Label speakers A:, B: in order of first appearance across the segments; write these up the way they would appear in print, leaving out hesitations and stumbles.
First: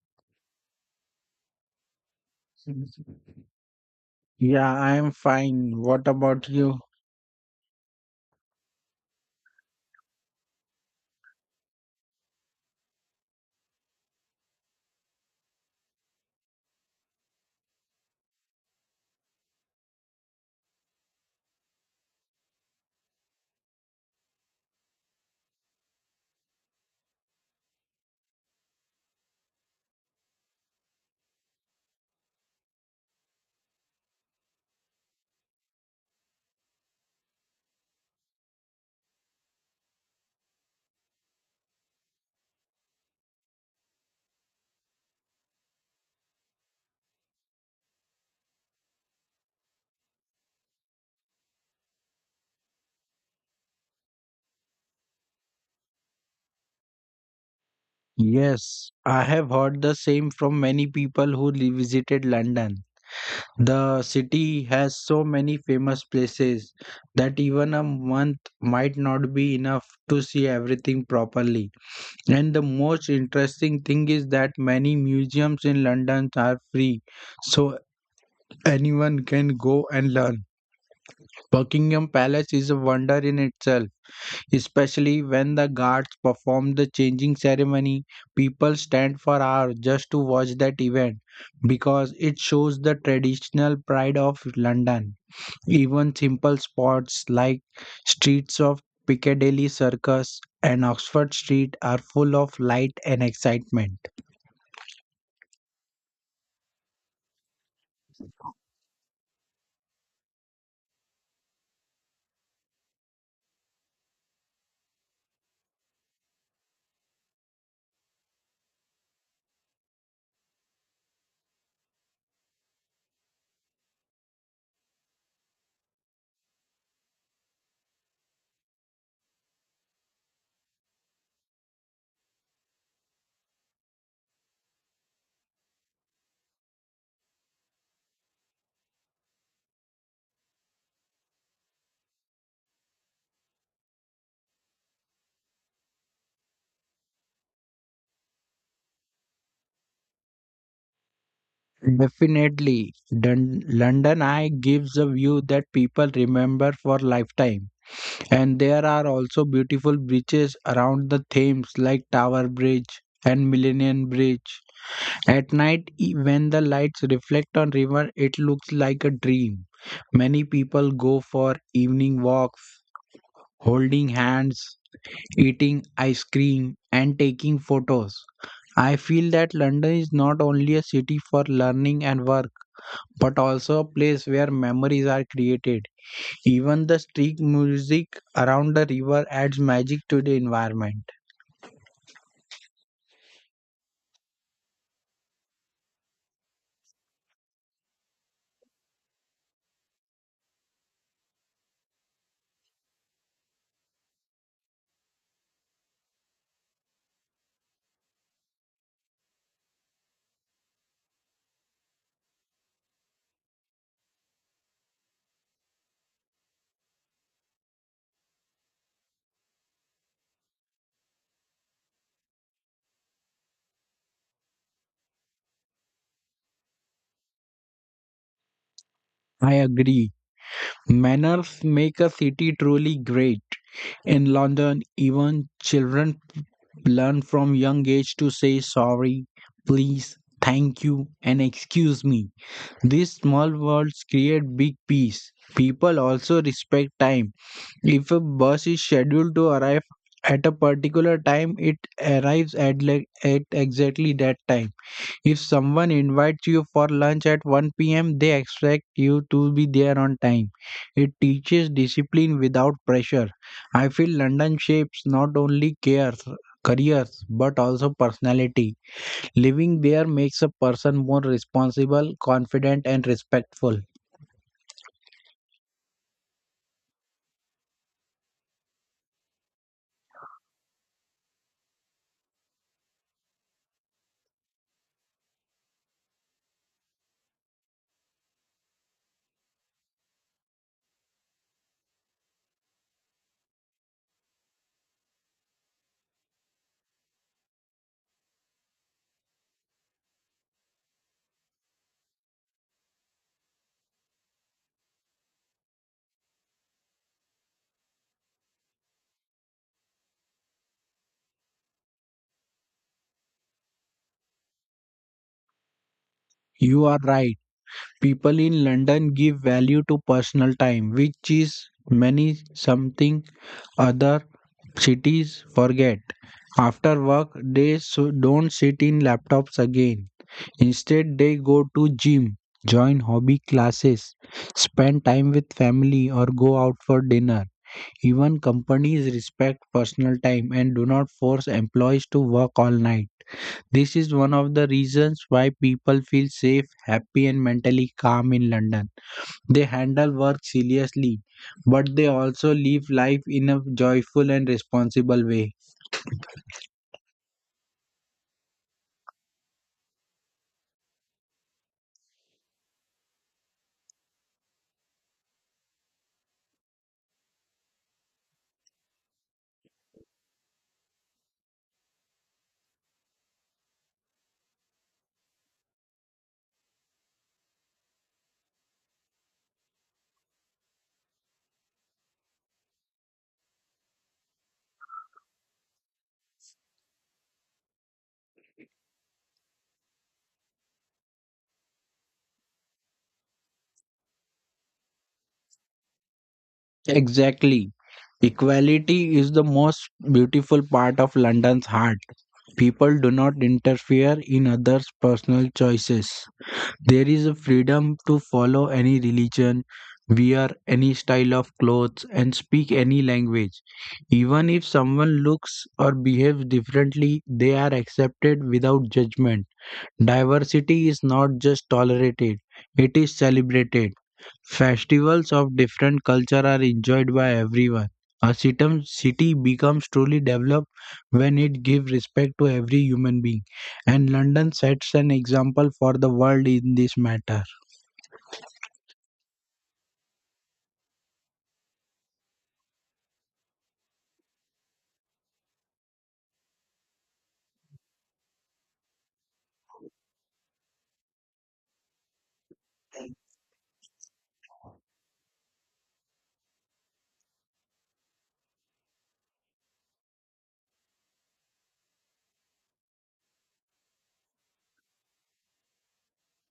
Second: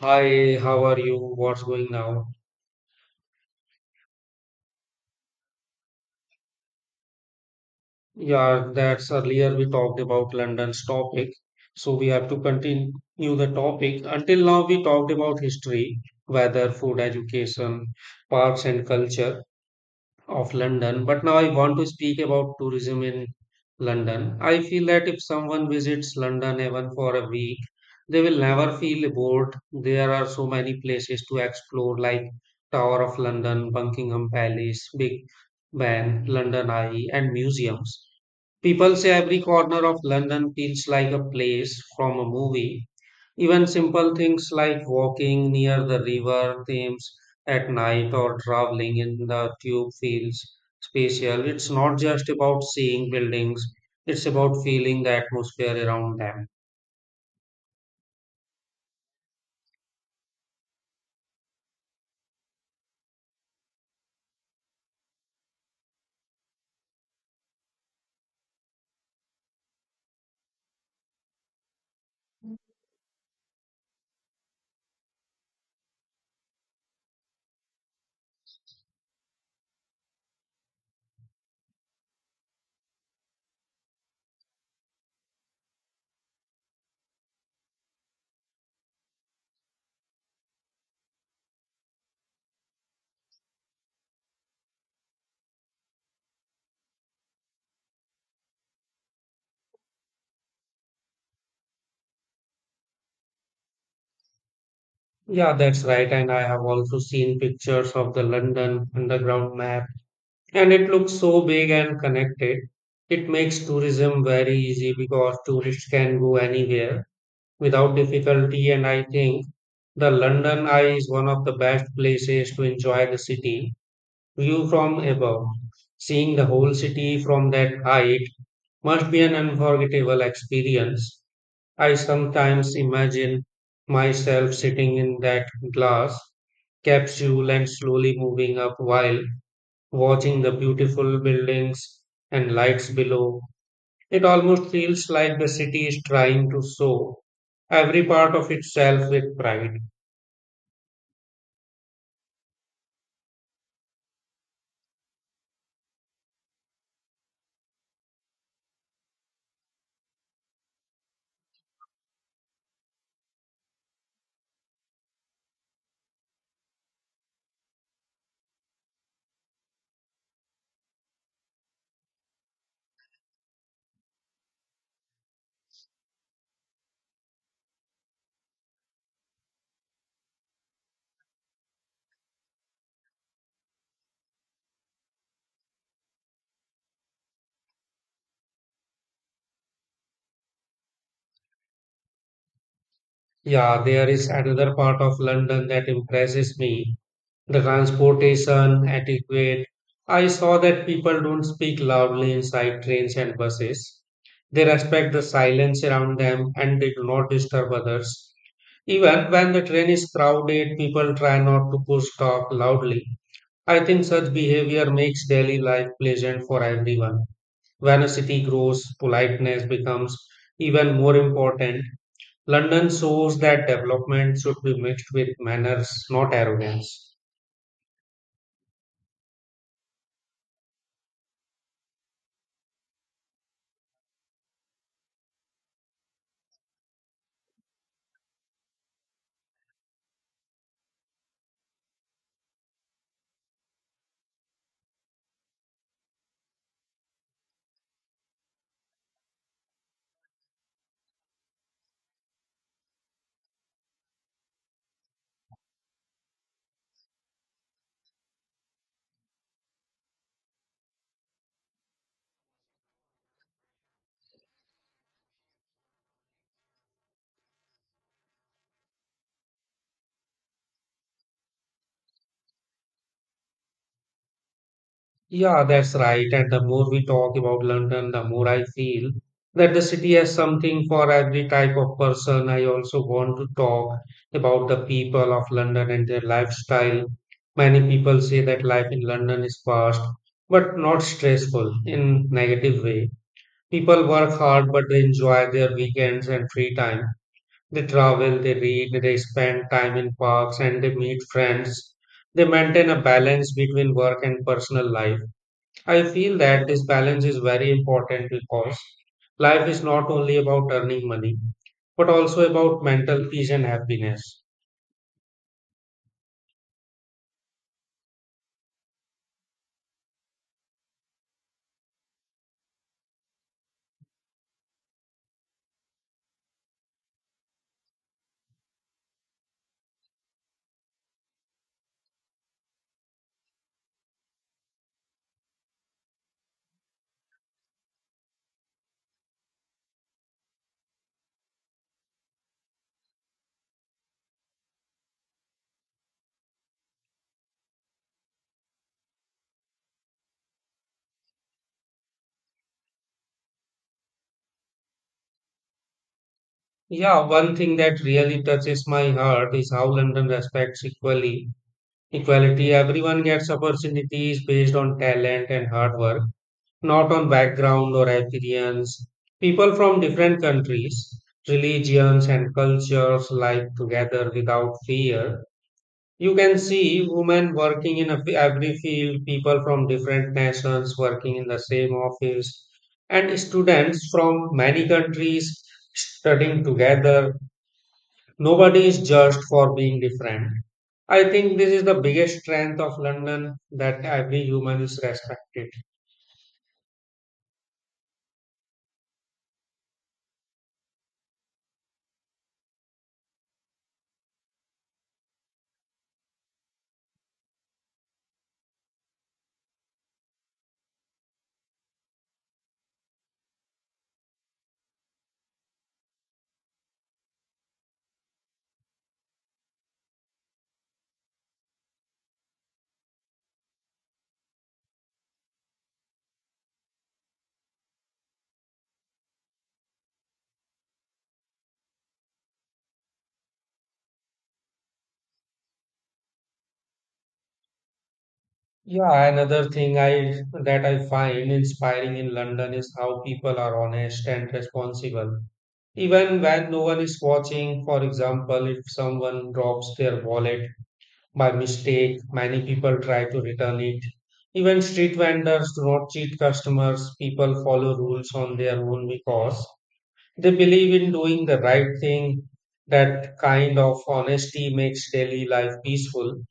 A: Hi, how are you? What's going now?
B: Yeah, I am fine. What about you?
A: Yeah, that's earlier we talked about London's topic. So we have to continue the topic. Until now, we talked about history, weather, food, education, parks, and culture of London, but now I want to speak about tourism in London. I feel that if someone visits London even for a week, they will never feel bored. There are so many places to explore, like Tower of London, Buckingham Palace, Big Ben, London Eye, and museums. People say every corner of London feels like a place from a movie, even simple things like walking near the river Thames at night or traveling in the tube feels spatial. It's not just about seeing buildings, it's about feeling the atmosphere around them.
B: Yes, I have heard the same from many people who visited London. The city has so many famous places that even a month might not be enough to see everything properly. And the most interesting thing is that many museums in London are free, so anyone can go and learn. Buckingham Palace is a wonder in itself, especially when the guards perform the changing ceremony. People stand for hours just to watch that event because it shows the traditional pride of London. Even simple spots like streets of Piccadilly Circus and Oxford Street are full of light and excitement.
A: Yeah, that's right. And I have also seen pictures of the London Underground map, and it looks so big and connected. It makes tourism very easy because tourists can go anywhere without difficulty, and I think the London Eye is one of the best places to enjoy the city view from above. Seeing the whole city from that height must be an unforgettable experience. I sometimes imagine myself sitting in that glass capsule and slowly moving up while watching the beautiful buildings and lights below. It almost feels like the city is trying to show every part of itself with pride.
B: Definitely, London Eye gives a view that people remember for lifetime. And there are also beautiful beaches around the Thames like Tower Bridge and Millennium Bridge. At night when the lights reflect on river it looks like a dream. Many people go for evening walks, holding hands, eating ice cream and taking photos. I feel that London is not only a city for learning and work but also a place where memories are created. Even the street music around the river adds magic to the environment.
A: Yeah, there is another part of London that impresses me, the transportation etiquette. I saw that people don't speak loudly inside trains and buses. They respect the silence around them and they do not disturb others. Even when the train is crowded, people try not to push talk loudly. I think such behavior makes daily life pleasant for everyone. Vanity grows, politeness becomes even more important. London shows that development should be mixed with manners, not arrogance.
B: I agree. Manners make a city truly great. In London, even children learn from young age to say sorry, please, thank you, and excuse me. These small words create big peace. People also respect time. If a bus is scheduled to arrive at a particular time, it arrives at exactly that time. If someone invites you for lunch at 1 p.m., they expect you to be there on time. It teaches discipline without pressure. I feel London shapes not only careers but also personality. Living there makes a person more responsible, confident, and respectful.
A: Yeah, that's right. And the more we talk about London, the more I feel that the city has something for every type of person. I also want to talk about the people of London and their lifestyle. Many people say that life in London is fast, but not stressful in negative way. People work hard, but they enjoy their weekends and free time. They travel, they read, they spend time in parks, and they meet friends. They maintain a balance between work and personal life. I feel that this balance is very important because life is not only about earning money, but also about mental peace and happiness.
B: You are right. People in London give value to personal time, which is many something other cities forget. After work, they don't sit in laptops again. Instead, they go to gym, join hobby classes, spend time with family or go out for dinner. Even companies respect personal time and do not force employees to work all night. This is one of the reasons why people feel safe, happy and mentally calm in London. They handle work seriously, but they also live life in a joyful and responsible way.
A: Yeah, one thing that really touches my heart is how London respects equally equality. Everyone gets opportunities based on talent and hard work, not on background or appearance. People from different countries, religions, and cultures live together without fear. You can see women working in a every field, people from different nations working in the same office, and students from many countries studying together. Nobody is judged for being different. I think this is the biggest strength of London, that every human is respected.
B: Exactly. Equality is the most beautiful part of London's heart. People do not interfere in others' personal choices. There is a freedom to follow any religion, wear any style of clothes, and speak any language. Even if someone looks or behaves differently, they are accepted without judgment. Diversity is not just tolerated, it is celebrated. Festivals of different culture are enjoyed by everyone. A city becomes truly developed when it gives respect to every human being, and London sets an example for the world in this matter.
A: Yeah, another thing I that I find inspiring in London is how people are honest and responsible. Even when no one is watching, for example, if someone drops their wallet by mistake, many people try to return it. Even street vendors do not cheat customers. People follow rules on their own because they believe in doing the right thing. That kind of honesty makes daily life peaceful.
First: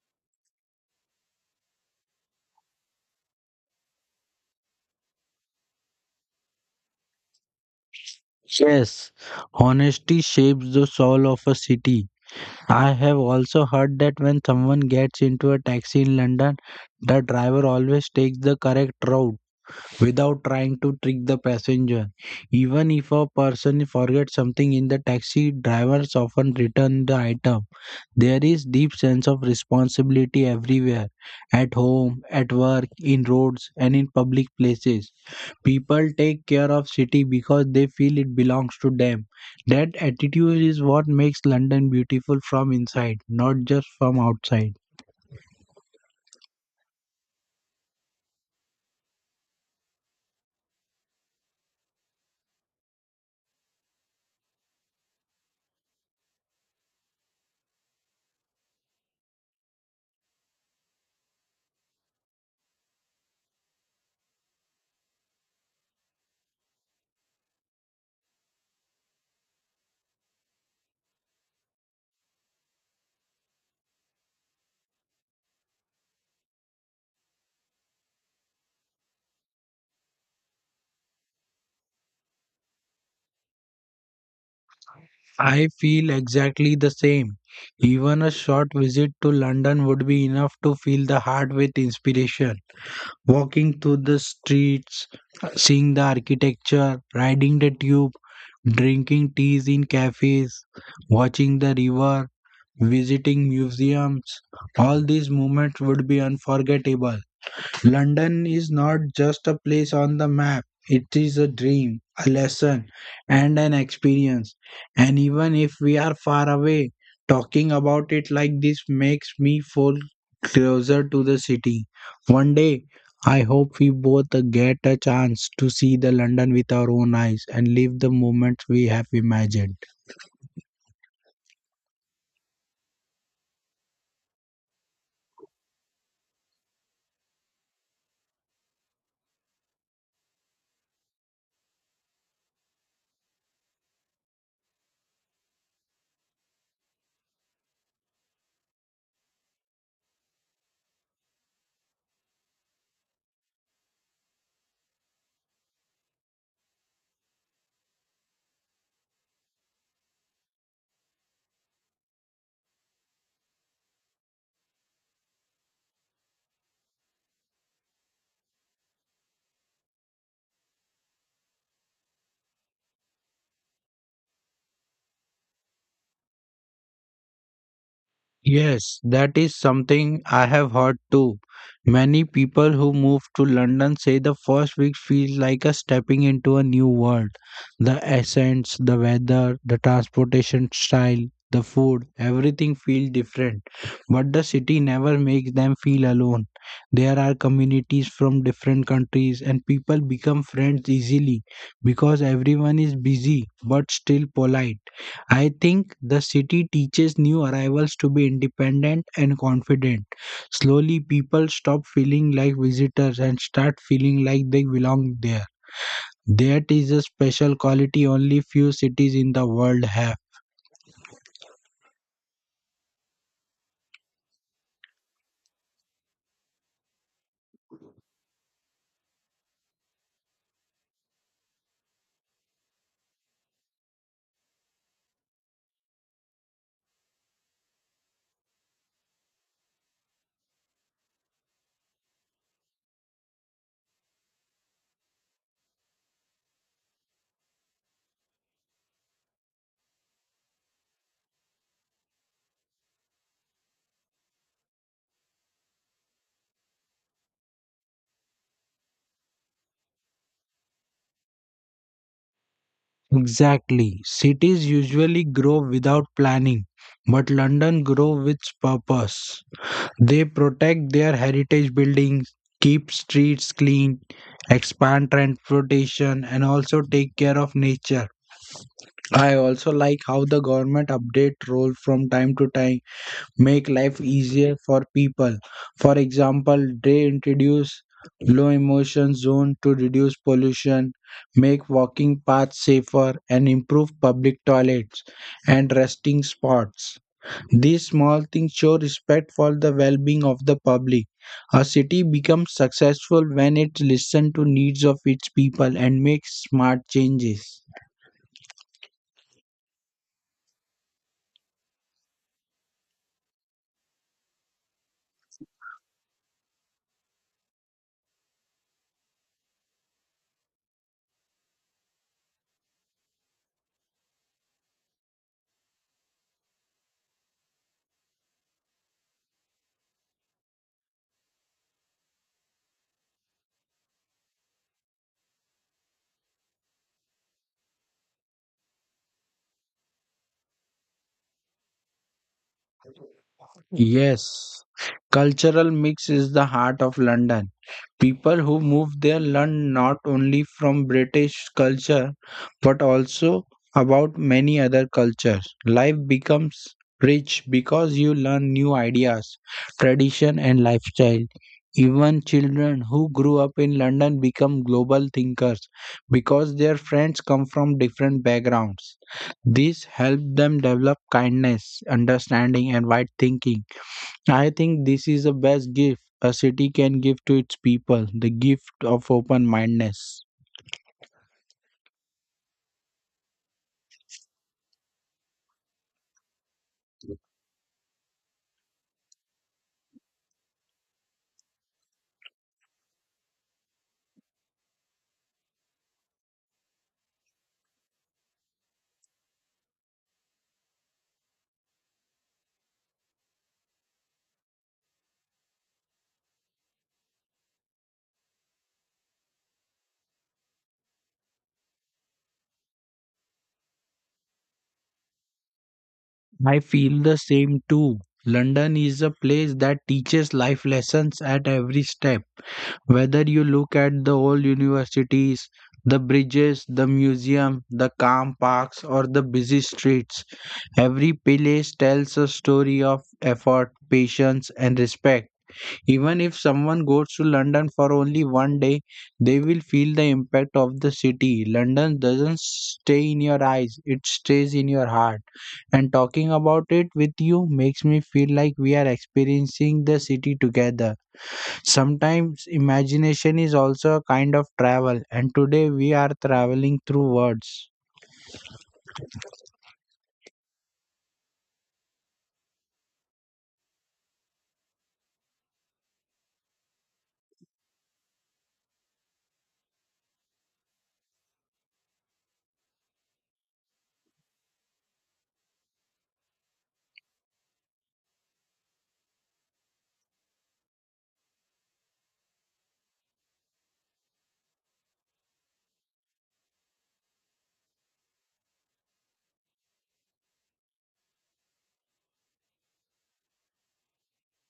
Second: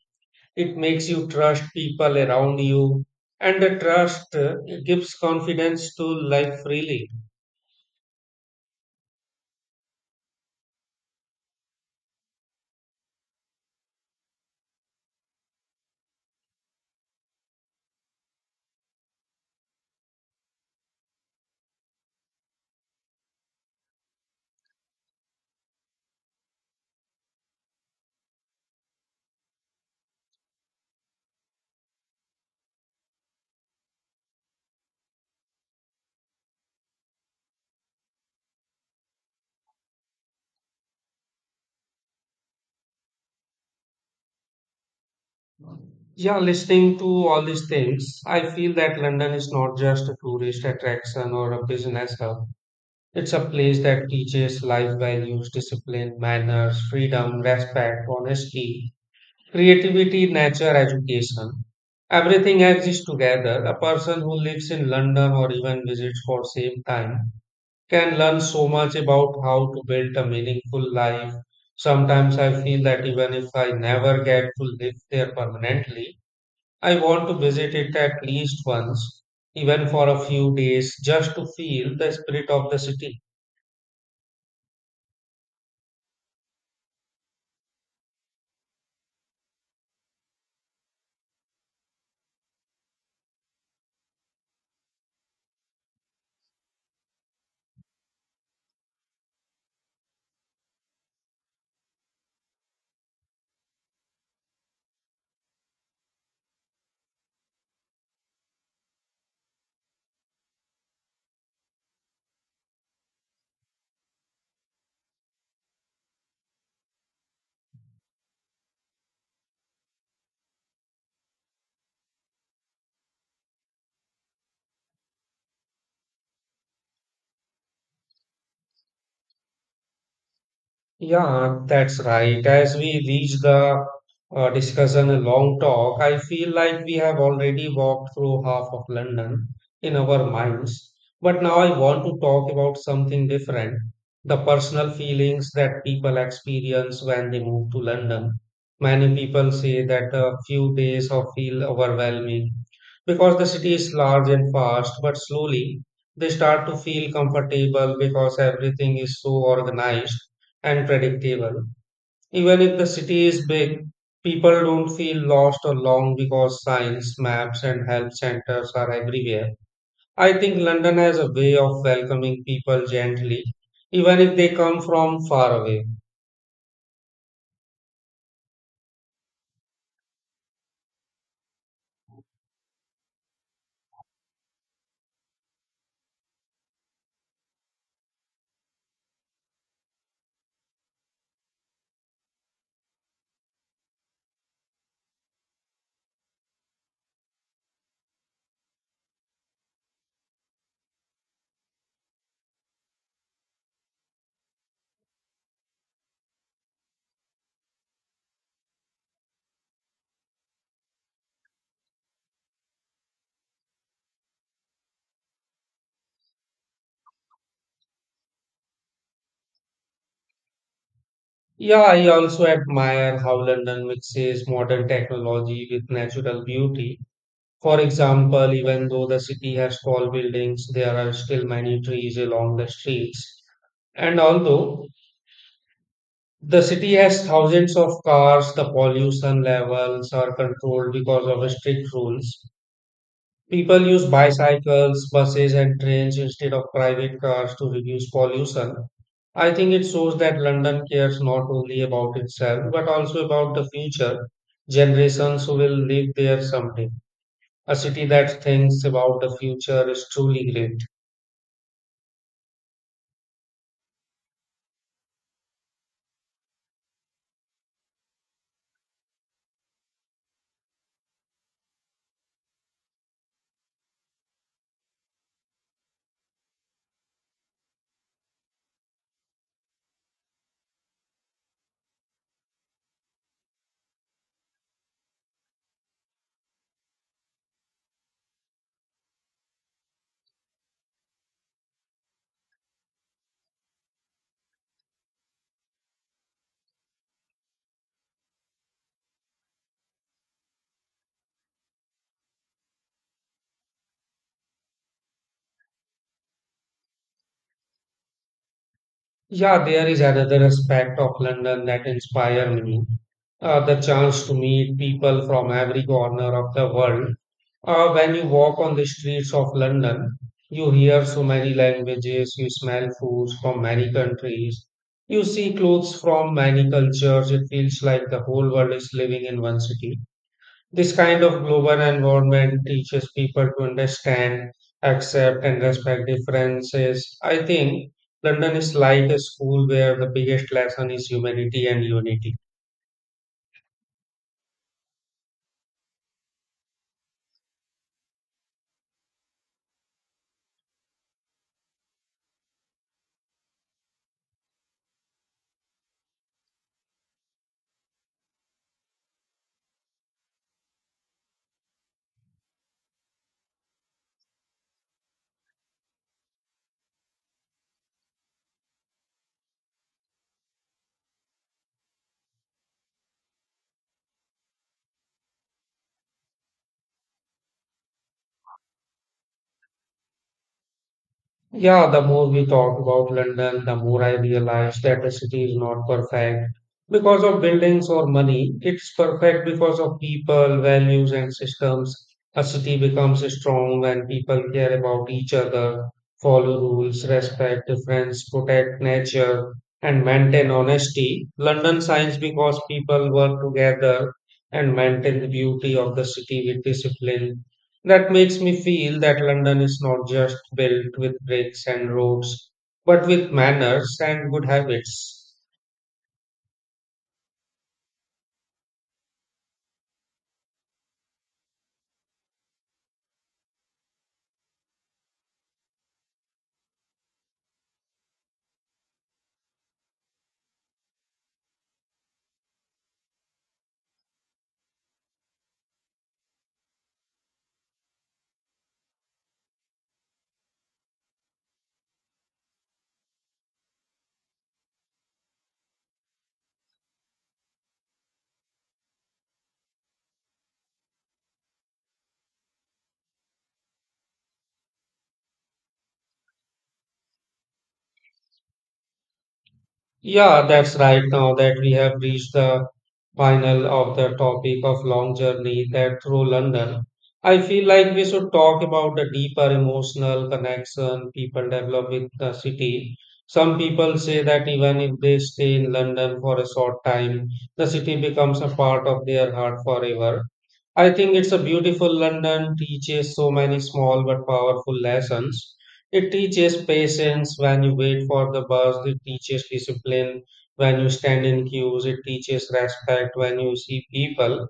A: It makes you trust people around you, and the trust gives confidence to life freely.
B: Yes, honesty shapes the soul of a city. I have also heard that when someone gets into a taxi in London, the driver always takes the correct route without trying to trick the passenger. Even if a person forgets something in the taxi, drivers often return the item. There is deep sense of responsibility everywhere, at home, at work, in roads and in public places. People take care of city because they feel it belongs to them. That attitude is what makes London beautiful from inside, not just from outside.
A: Yeah listening to all these things, I feel that London is not just a tourist attraction or a business hub. It's a place that teaches life values, discipline, manners, freedom, respect, honesty, creativity, nature, education. Everything exists together. A person who lives in London or even visits for same time can learn so much about how to build a meaningful life. Sometimes I feel that even if I never get to live there permanently, I want to visit it at least once, even for a few days, just to feel the spirit of the city.
B: I feel exactly the same. Even a short visit to London would be enough to fill the heart with inspiration. Walking through the streets, seeing the architecture, riding the tube, drinking teas in cafes, watching the river, visiting museums, all these moments would be unforgettable. London is not just a place on the map, it is a dream, a lesson, and an experience. And even if we are far away, talking about it like this makes me feel closer to the city. One day, I hope we both get a chance to see the London with our own eyes and live the moments we have imagined.
A: Yeah, that's right. As we reach the discussion, a long talk, I feel like we have already walked through half of London in our minds. But now I want to talk about something different, the personal feelings that people experience when they move to London. Many people say that a few days of feel overwhelming because the city is large and fast, but slowly they start to feel comfortable because everything is so organized and predictable. Even if the city is big, people don't feel lost or long because signs, maps, and help centers are everywhere. I think London has a way of welcoming people gently, even if they come from far away.
B: Yes, that is something I have heard too. Many people who move to London say the first week feels like a stepping into a new world. The accents, the weather, the transportation style, the food, everything feels different. But the city never makes them feel alone. There are communities from different countries and people become friends easily because everyone is busy but still polite. I think the city teaches new arrivals to be independent and confident. Slowly, people stop feeling like visitors and start feeling like they belong there. That is a special quality only few cities in the world have.
A: Yeah, I also admire how London mixes modern technology with natural beauty. For example, even though the city has tall buildings, there are still many trees along the streets. And although the city has thousands of cars, the pollution levels are controlled because of strict rules. People use bicycles, buses, and trains instead of private cars to reduce pollution. I think it shows that London cares not only about itself but also about the future generations who will live there someday. A city that thinks about the future is truly great.
B: Exactly. Cities usually grow without planning, but London grow with purpose. They protect their heritage buildings, keep streets clean, expand transportation, and also take care of nature. I also like how the government update role from time to time make life easier for people. For example, they introduce low emission zone to reduce pollution, make walking paths safer and improve public toilets and resting spots. These small things show respect for the well-being of the public. A city becomes successful when it listens to needs of its people and makes smart changes.
A: Yeah, there is another aspect of London that inspire me. The chance to meet people from every corner of the world. When you walk on the streets of London, you hear so many languages, you smell foods from many countries, you see clothes from many cultures. It feels like the whole world is living in one city. This kind of global environment teaches people to understand, accept, and respect differences. I think London is like a school where the biggest lesson is humanity and unity.
B: Yes, cultural mix is the heart of London. People who move there learn not only from British culture but also about many other cultures. Life becomes rich because you learn new ideas, tradition, and lifestyle. Even children who grew up in London become global thinkers because their friends come from different backgrounds. This helps them develop kindness, understanding, and wide thinking. I think this is the best gift a city can give to its people the gift of open mindedness.
A: Yeah, the more we talk about London, the more I realize that the city is not perfect because of buildings or money. It's perfect because of people, values, and systems. A city becomes strong when people care about each other, follow rules, respect difference, protect nature, and maintain honesty. London shines because people work together and maintain the beauty of the city with discipline. That makes me feel that London is not just built with bricks and roads, but with manners and good habits.
B: I feel the same too. London is a place that teaches life lessons at every step. Whether you look at the old universities, the bridges, the museum, the calm parks, or the busy streets, every place tells a story of effort, patience, and respect. Even if someone goes to London for only one day, they will feel the impact of the city. London doesn't stay in your eyes, it stays in your heart. And talking about it with you makes me feel like we are experiencing the city together. Sometimes imagination is also a kind of travel, and today we are traveling through words.
A: Yeah, that's right. Now that we have reached the final of the topic of long journey that through London, I feel like we should talk about the deeper emotional connection people develop with the city. Some people say that even if they stay in London for a short time, the city becomes a part of their heart forever. I think it's a beautiful London teaches so many small but powerful lessons. It teaches patience when you wait for the bus, it teaches discipline when you stand in queues, it teaches respect when you see people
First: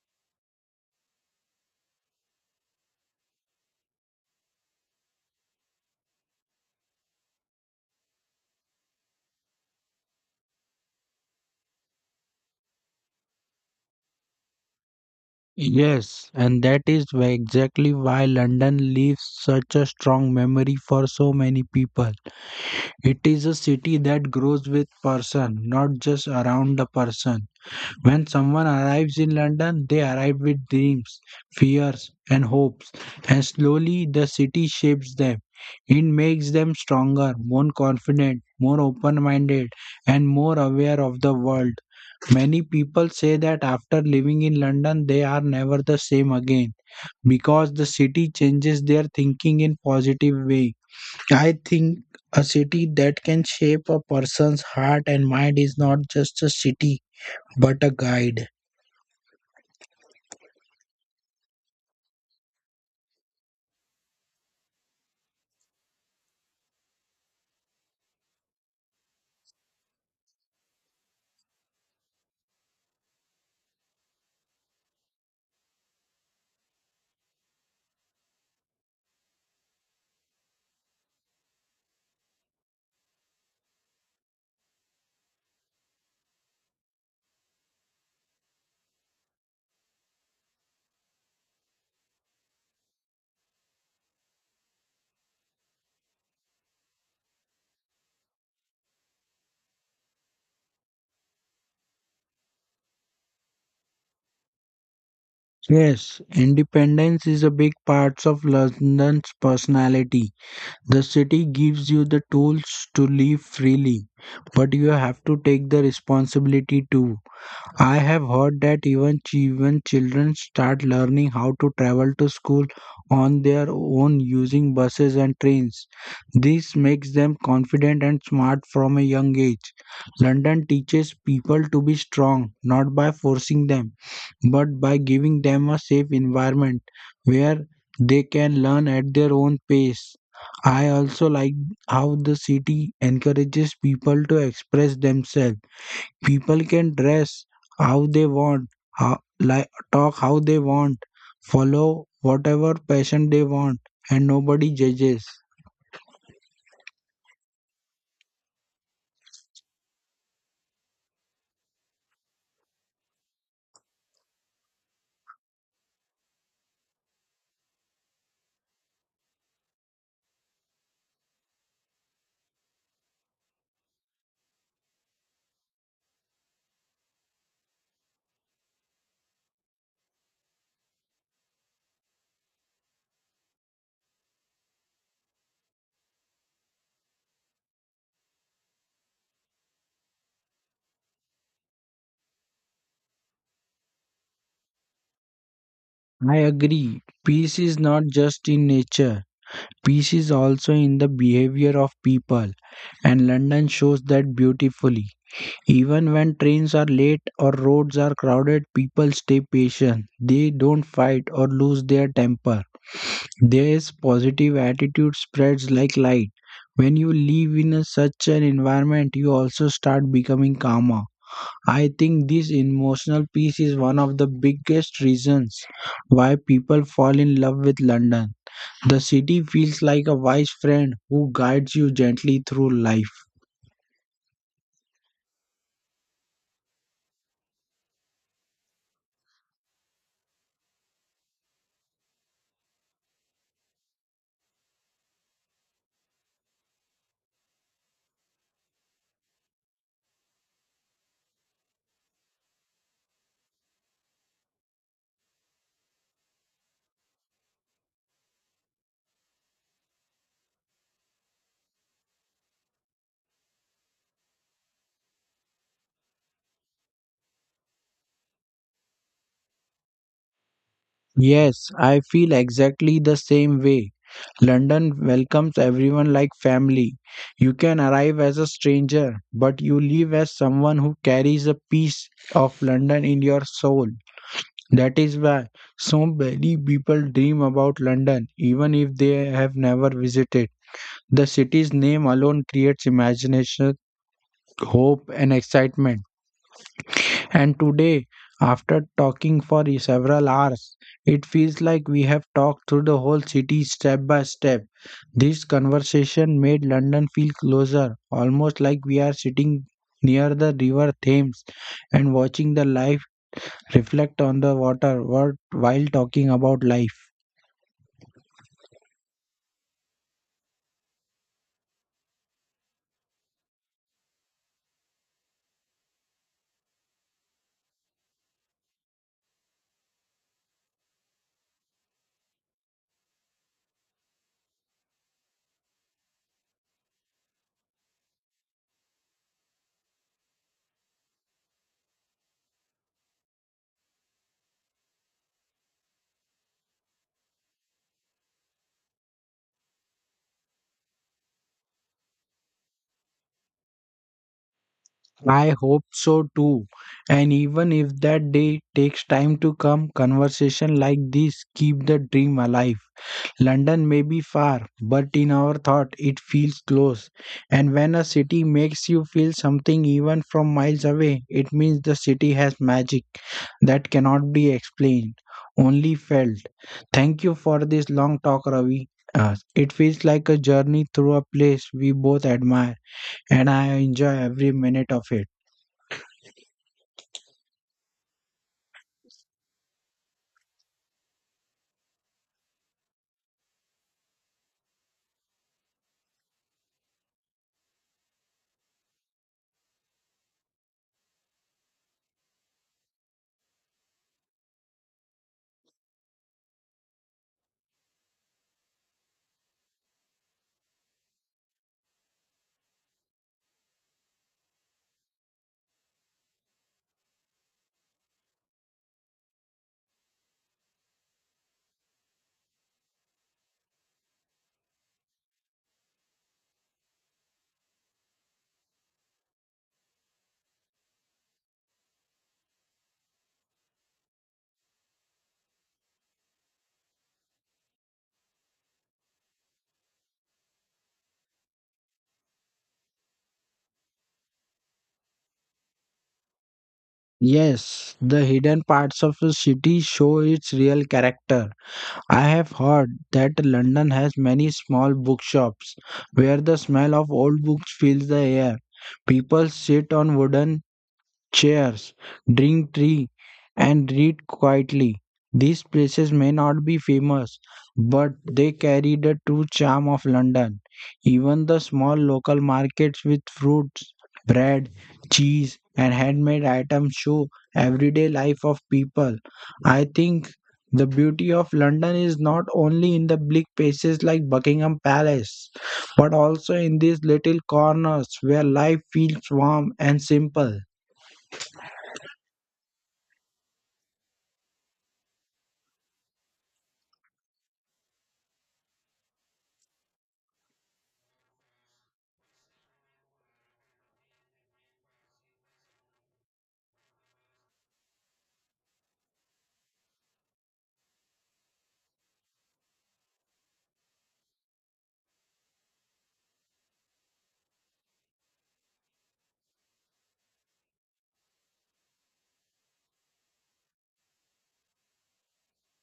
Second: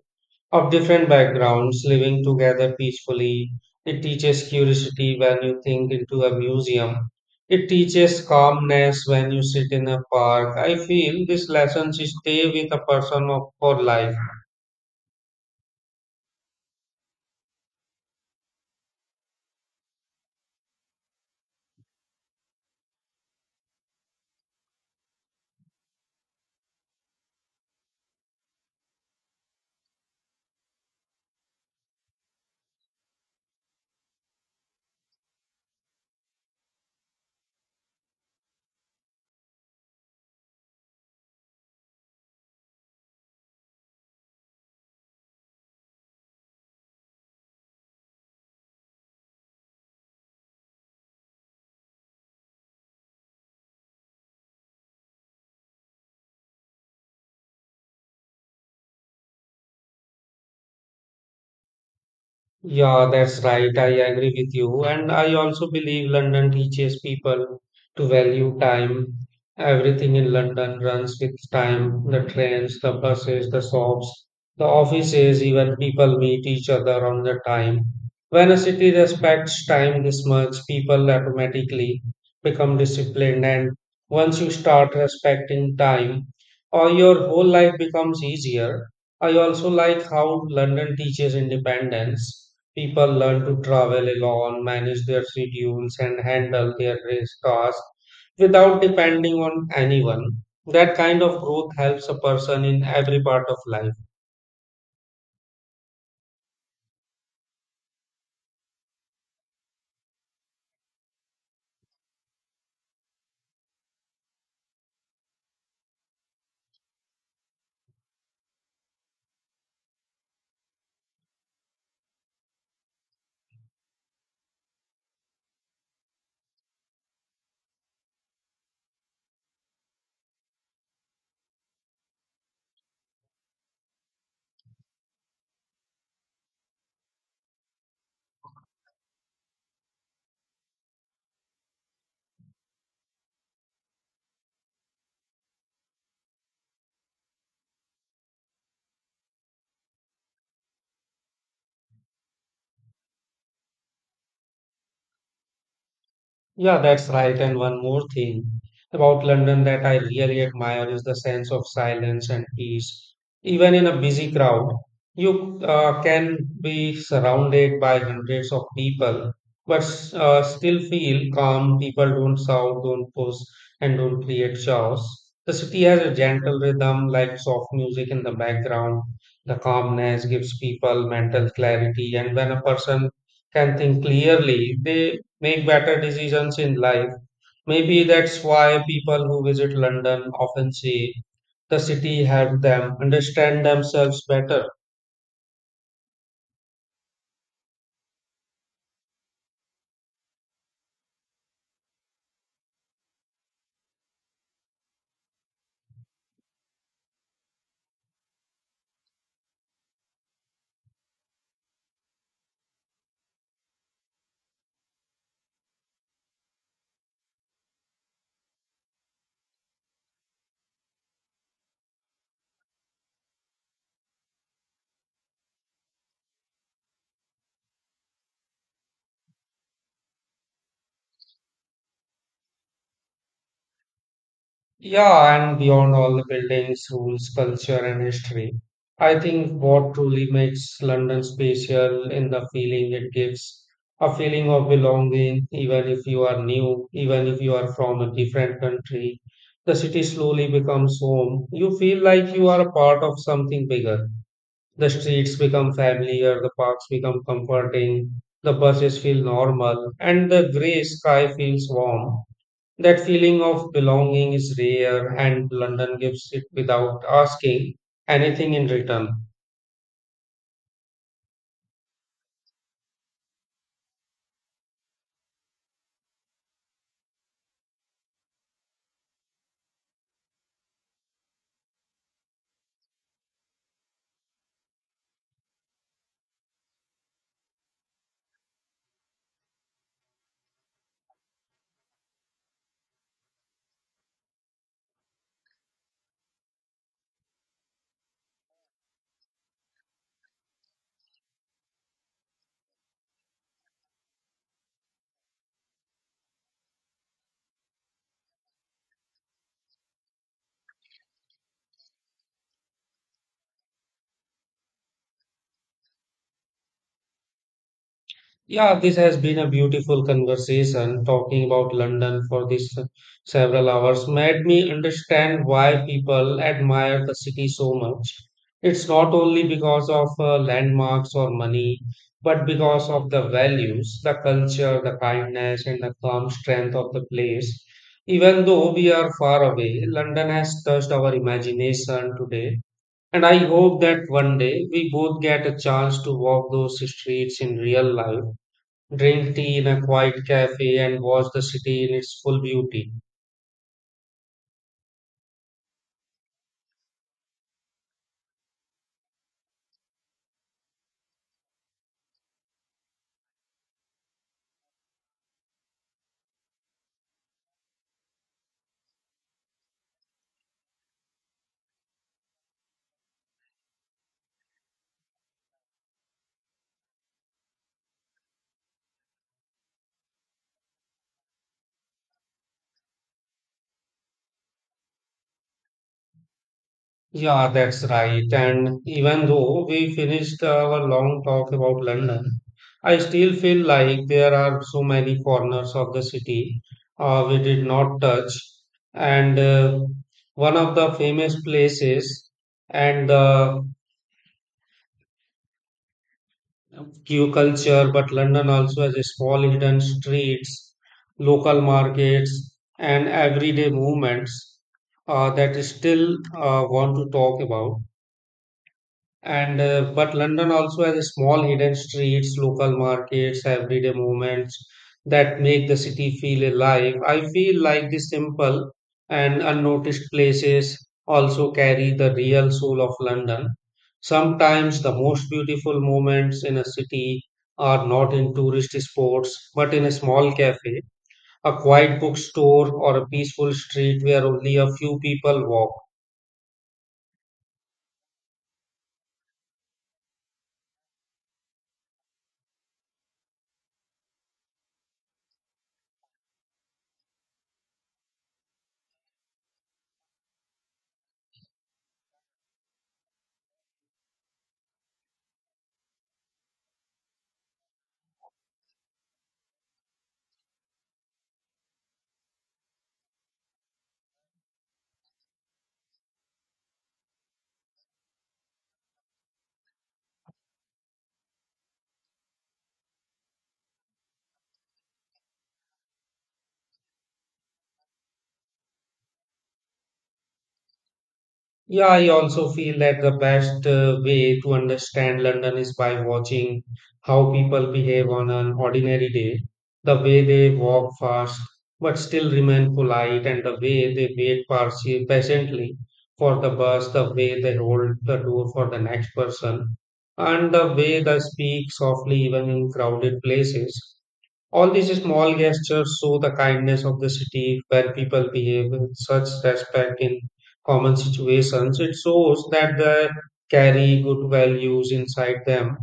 A: of different backgrounds living together peacefully. It teaches curiosity when you think into a museum. It teaches calmness when you sit in a park. I feel these lessons stay with a person for life.
B: Yes, and exactly why London leaves such a strong memory for so many people. It is a city that grows with person, not just around a person. When someone arrives in London, they arrive with dreams, fears, and hopes, and slowly the city shapes them. It makes them stronger, more confident, more open minded, and more aware of the world. Many people say that after living in London, they are never the same again because the city changes their thinking in positive way. I think a city that can shape a person's heart and mind is not just a city, but a guide.
A: Yeah, that's right. I agree with you. And I also believe London teaches people to value time. Everything in London runs with time, the trains, the buses, the shops, the offices, even people meet each other on the time. When a city respects time this much, people automatically become disciplined. And once you start respecting time, or your whole life becomes easier. I also like how London teaches independence. People learn to travel alone, manage their schedules, and handle their race tasks without depending on anyone. That kind of growth helps a person in every part of life.
B: Yes, independence is a big part of London's personality. The city gives you the tools to live freely, but you have to take the responsibility too. I have heard that even when children start learning how to travel to school on their own using buses and trains, this makes them confident and smart from a young age. London teaches people to be strong, not by forcing them, but by giving them a safe environment where they can learn at their own pace. I also like how the city encourages people to express themselves. People can dress how they want, talk how they want, follow whatever passion they want, and nobody judges.
A: Yeah, that's right. And one more thing about London that I really admire is the sense of silence and peace. Even in a busy crowd, you can be surrounded by hundreds of people, but still feel calm. People don't shout, don't push, and don't create chaos. The city has a gentle rhythm, like soft music in the background. The calmness gives people mental clarity, and when a person can think clearly, they make better decisions in life. Maybe that's why people who visit London often say the city helped them understand themselves better.
B: I agree. Peace is not just in nature, peace is also in the behavior of people, and London shows that beautifully. Even when trains are late or roads are crowded, people stay patient. They don't fight or lose their temper. This positive attitude spreads like light. When you live in such an environment, you also start becoming calmer. I think this emotional peace is one of the biggest reasons why people fall in love with London. The city feels like a wise friend who guides you gently through life.
A: Yeah, and beyond all the buildings, rules, culture, and history, I think what truly makes London special in the feeling it gives, a feeling of belonging, even if you are new, even if you are from a different country. The city slowly becomes home. You feel like you are a part of something bigger. The streets become familiar, the parks become comforting, the buses feel normal, and the grey sky feels warm. That feeling of belonging is rare, and London gives it without asking anything in return.
B: Yes, I feel exactly the same way. London welcomes everyone like family. You can arrive as a stranger, but you leave as someone who carries a piece of London in your soul. That is why so many people dream about London, even if they have never visited. The city's name alone creates imagination, hope, and excitement. And today, after talking for several hours, it feels like we have talked through the whole city step by step. This conversation made London feel closer, almost like we are sitting near the river Thames and watching the life reflect on the while talking about life.
A: Yeah, this has been a beautiful conversation. Talking about London for this several hours made me understand why people admire the city so much. It's not only because of landmarks or money, but because of the values, the culture, the kindness, and the calm strength of the place. Even though we are far away, London has touched our imagination today. And I hope that one day we both get a chance to walk those streets in real life, drink tea in a quiet cafe and watch the city in its full beauty.
B: I hope so too. And even if that day takes time to come, conversation like this keep the dream alive. London may be far, but in our thought it feels close. And when a city makes you feel something even from miles away, it means the city has magic that cannot be explained, only felt. Thank you for this long talk, Ravi. It feels like a journey through a place we both admire, and I enjoy every minute of it.
A: Yeah, that's right. And even though we finished our long talk about London, I still feel like there are so many corners of the city we did not touch. And One of the famous places and the queue culture, but London also has a small hidden streets, local markets, and everyday movements that still want to talk about. And But London also has small hidden streets, local markets, everyday moments that make the city feel alive. I feel like these simple and unnoticed places also carry the real soul of London. Sometimes the most beautiful moments in a city are not in tourist spots, but in a small cafe, a quiet bookstore, or a peaceful street where only a few people walk.
B: Yes, the hidden parts of a city show its real character. I have heard that London has many small bookshops where the smell of old books fills the air. People sit on wooden chairs, drink tea, and read quietly. These places may not be famous, but they carry the true charm of London. Even the small local markets with fruits, bread, cheese, and handmade items show everyday life of people. I think the beauty of London is not only in the big places like Buckingham Palace, but also in these little corners where life feels warm and simple.
A: Yeah, I also feel that the best way to understand London is by watching how people behave on an ordinary day, the way they walk fast but still remain polite, and the way they wait patiently for the bus, the way they hold the door for the next person, and the way they speak softly even in crowded places. All these small gestures show the kindness of the city where people behave with such respect in common situations. It shows that they carry good values inside them.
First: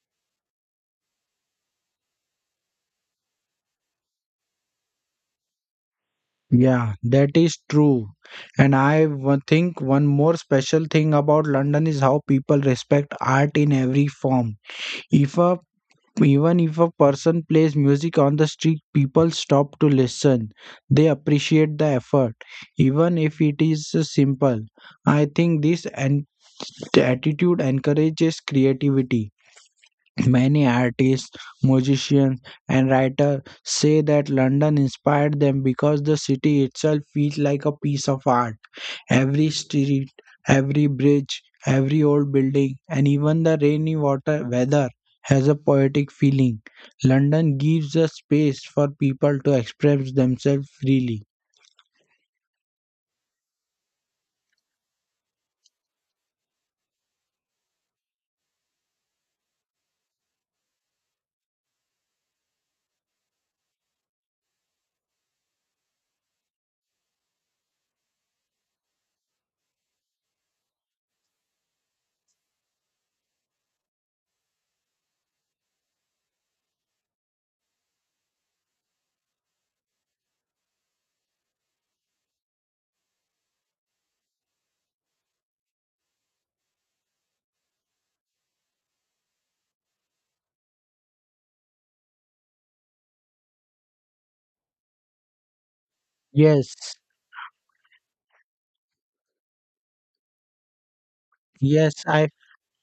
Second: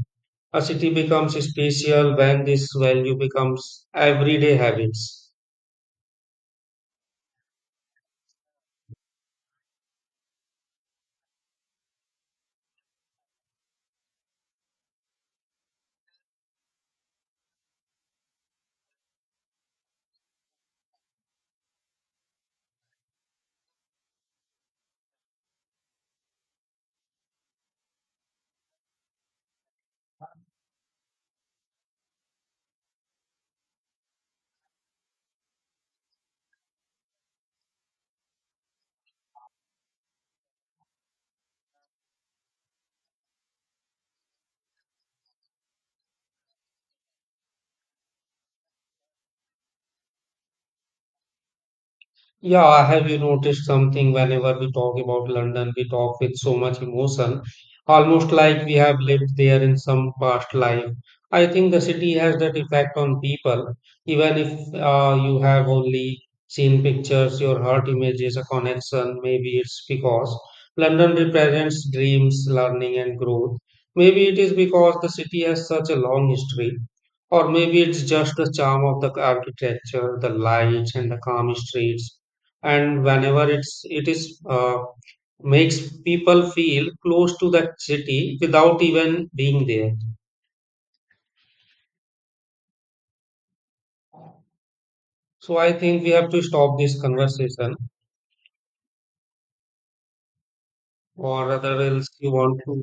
A: A city becomes special when this value becomes everyday habits.
B: Yeah, that is true. And I think one more special thing about London is how people respect art in every form. If a Even if a person plays music on the street, people stop to listen. They appreciate the effort, even if it is simple. I think this attitude encourages creativity. Many artists, musicians, and writers say that London inspired them because the city itself feels like a piece of art. Every street, every bridge, every old building, and even the rainy water weather has a poetic feeling. London gives a space for people to express themselves freely.
A: Yeah, have you noticed something? Whenever we talk about London, we talk with so much emotion, almost like we have lived there in some past life. I think the city has that effect on people. Even if you have only seen pictures, your heart images a connection. Maybe it's because London represents dreams, learning, and growth. Maybe it is because the city has such a long history. Or maybe it's just the charm of the architecture, the lights, and the calm streets. And whenever it is makes people feel close to that city without even being there. So I think we have to
B: Yes,
A: stop this conversation, or rather,
B: yes,
A: else
B: I
A: you want to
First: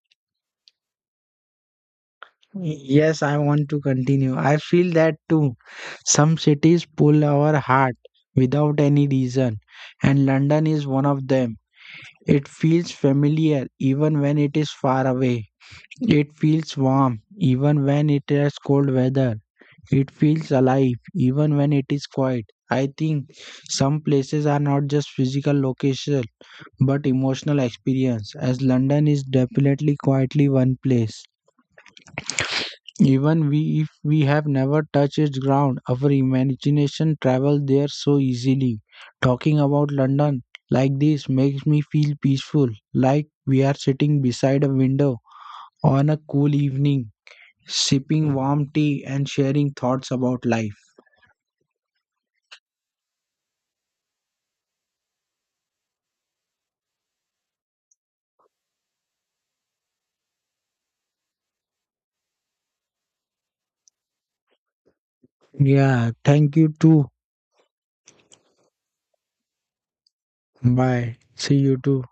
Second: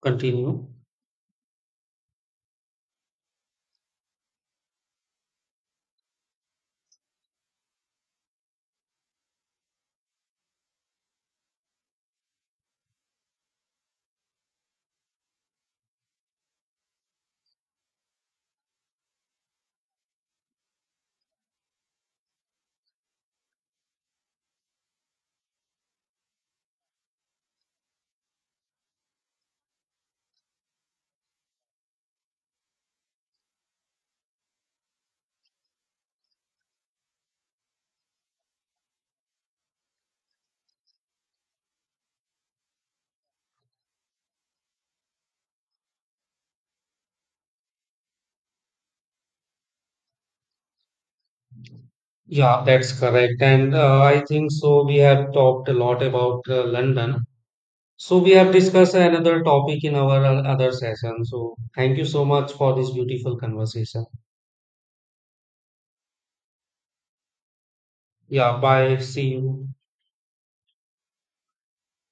A: continue.
B: Yes, I want to continue. I feel that too. Some cities pull our heart without any reason, and London is one of them. It feels familiar even when it is far away. It feels warm even when it has cold weather. It feels alive even when it is quiet. I think some places are not just physical location but emotional experience, as London is definitely quietly one place. Even we, if we have never touched its ground, our imagination travels there so easily. Talking about London like this makes me feel peaceful, like we are sitting beside a window on a cool evening, sipping warm tea and sharing thoughts about life.
A: Yeah, that's correct. And I think so. We have talked a lot about London. So we have discussed another topic in our other session. So thank you so much for this beautiful conversation.
B: Yeah, thank you too.
A: Yeah, bye. See you.
B: Bye. See you too.